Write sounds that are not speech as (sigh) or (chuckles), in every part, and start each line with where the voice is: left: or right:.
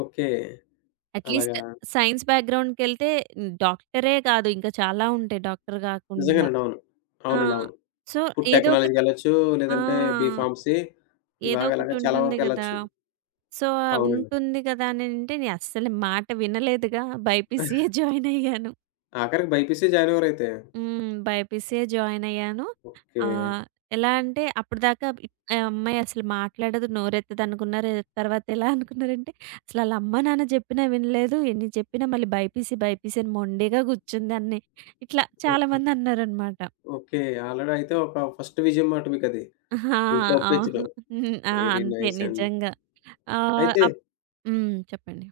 left: Okay. అలాగా.
right: At least science బ్యాక్‌‌గ్రౌండ్‌కెళ్తే డాక్టరె గాదు ఇంకా చాలా ఉంటాయి డాక్టర్ గాకుండా.
left: నిజంగానండి. అవును.
right: ఆ!
left: అవునండి. అవును
right: సో,
left: ఫుడ్
right: ఏదో ఒకటి
left: టెక్నాలజీ‌కెళ్ళొచ్చు
right: ఆ!
left: లేదంటే, బి ఫార్మసీ ఇవా
right: ఏదో
left: ఇలాగ
right: ఒకటి
left: చాలా
right: ఉంటుంది
left: వరకు
right: గదా,
left: ఎళ్ళొచ్చు.
right: సో, ఆ
left: అవునండి.
right: ఉంటుంది గదా అని అంటే, నేను అస్సలు మాట వినలేదుగా బైపీసియ్యే
left: (chuckles)
right: జాయినయ్యాను.
left: ఆఖరికి బైపీసీ జాయినవ్వారయితే.
right: హ్మ్. బైపీసిసే జాయినయ్యాను.
left: ఓకే.
right: ఆహ్, ఎలా అంటే, అప్పడదాకా ఆ అమ్మాయి అసలు మాట్లాడదు నోరెత్తదనుకున్నారు తర్వాత ఎలా అనుకున్నారంటే అసలు ఆళ్ళ అమ్మా-నాన్న జెప్పినా వినలేదు ఎన్ని జెప్పినా మళ్ళీ బైపీసీ బైపీసీ అని మొండిగా గూర్చుంది అని ఇట్లా
left: ఓకే.
right: చాలామంది అన్నారనమాట.
left: ఓకే. ఆల్రెడీ అయితే ఒక ఫస్ట్ విజయం మాట మీకు అది.
right: (chuckles) ఆ!
left: ఇంట్లో
right: అవును.
left: ఒప్పించడం.
right: హ్మ్. ఆ!
left: వెరీ
right: అంతే
left: నైసండి.
right: నిజంగా ఆహ్,
left: అయితే
right: అప్ హ్మ్. చెప్పండి.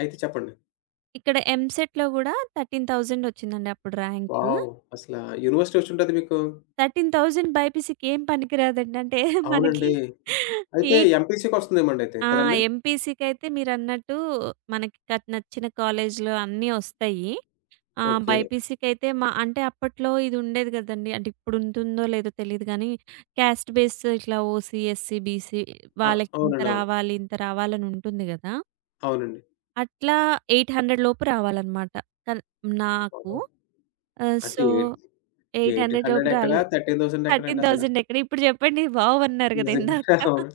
left: అయితే చెప్పండి.
right: ఇక్కడ ఎంసెట్‌లో గూడా 13,000 ఒచ్చిందండి అప్పుడు ర్యాంకు.
left: వావ్! అసలా యూనివర్సిటీ ఒచ్చి ఉంటది మీకు?
right: 13,000 బైపీసీ‌కేం పనికి రాదండి అంటే మనకి
left: అవునండి. అయితే
right: ఎయిట్
left: ఎంపీసీ‌కొస్తుందేమో అయితే.
right: ఆ!
left: కదండీ?
right: ఎంపీసీకైతే మీరన్నట్టు మనకి క నచ్చిన కాలేజీలు అన్నీ ఒస్తాయి. ఆహ్,
left: ఓకే.
right: బైపీసీ‌కైతే మా అంటే అప్పట్లో ఇది ఉండేది గదండీ అంటే ఇప్పుడు ఉంటుందో లేదో తెలీదు గానీ క్యాస్ట్ బేస్ ఇట్లా ఓసీ ఎస్సీ బీసీ
left: అ
right: వాళ్ళకి ఇంత
left: అవునండి. అవును.
right: రావాలి ఇంత రావాలనుంటుంది గదా.
left: అవునండి.
right: అట్లా 800 లోపు రావాలన్నమాట. కన్ నాకు.
left: బాబోయ్!
right: ఆహ్,
left: అంటే
right: so,
left: eight
right: eight
left: eight
right: hundred‌ లోపు
left: హండ్రెడెక్కడ
right: రాలేదు.
left: థర్టీన్ థౌసండెక్కడ
right: థర్టీన్
left: అండి అసలా?
right: థౌసండ్ ఎక్కడ ఇప్పుడు జెప్పండి వావ్! అన్నారు గదా
left: నిజంగా
right: ఇందాక.
left: అవును,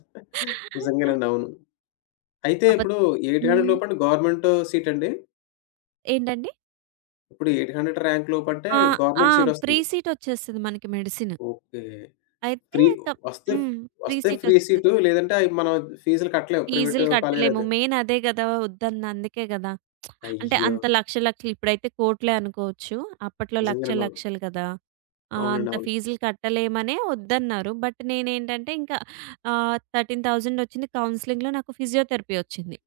left: నిజంగానండి అవును. అయితే
right: అబద్ధ
left: ఇప్పుడు 800
right: హ్మ్.
left: లోపండి గవర్నమెంటు సీటండి?
right: ఏంటండి?
left: ఇప్పుడు 800 రాంక్‌లోపంటే
right: ఆ! ఆ!
left: Government
right: free
left: సీటొస్తుంది.
right: సీట్ ఒచ్చేస్తది మనకి మెడిసిన్.
left: ఓకే.
right: అయితే
left: ఫ్రీ
right: తప్
left: వస్తే,
right: హ్మ్. ఫ్రీ
left: వస్తే
right: సీట్
left: ఫ్రీ
right: ఒస్తది.
left: సీటు, లేదంటే అయి మనం ఫీజ్‌లు కట్టలేము ప్రైవేట్
right: ఫీజ్‌లు
left: కాలేజ్‌లో
right: కట్టలేము
left: అయితే.
right: మెయిన్ అదే గదా! ఒద్దన్నది అందుకే గదా! (smacks lips) అంటే
left: అయ్యో!
right: అంత లక్షలు లక్షలు ఇప్పుడైతే కోట్లే అనుకోవచ్చు. అప్పట్లో
left: నిజంగానండి
right: లక్షలు
left: బాబు.
right: లక్షలు గదా! ఆ!
left: అవునండి.
right: అంత
left: అవును.
right: ఫీజ్‌లు కట్టలేమనే ఒద్దన్నారు. బట్ నేనేంటంటే ఇంక ఆహ్, 13000 ఒచ్చింది కౌన్సెలింగ్‌లో నాకు ఫిజియోథెరపీ ఒచ్చింది.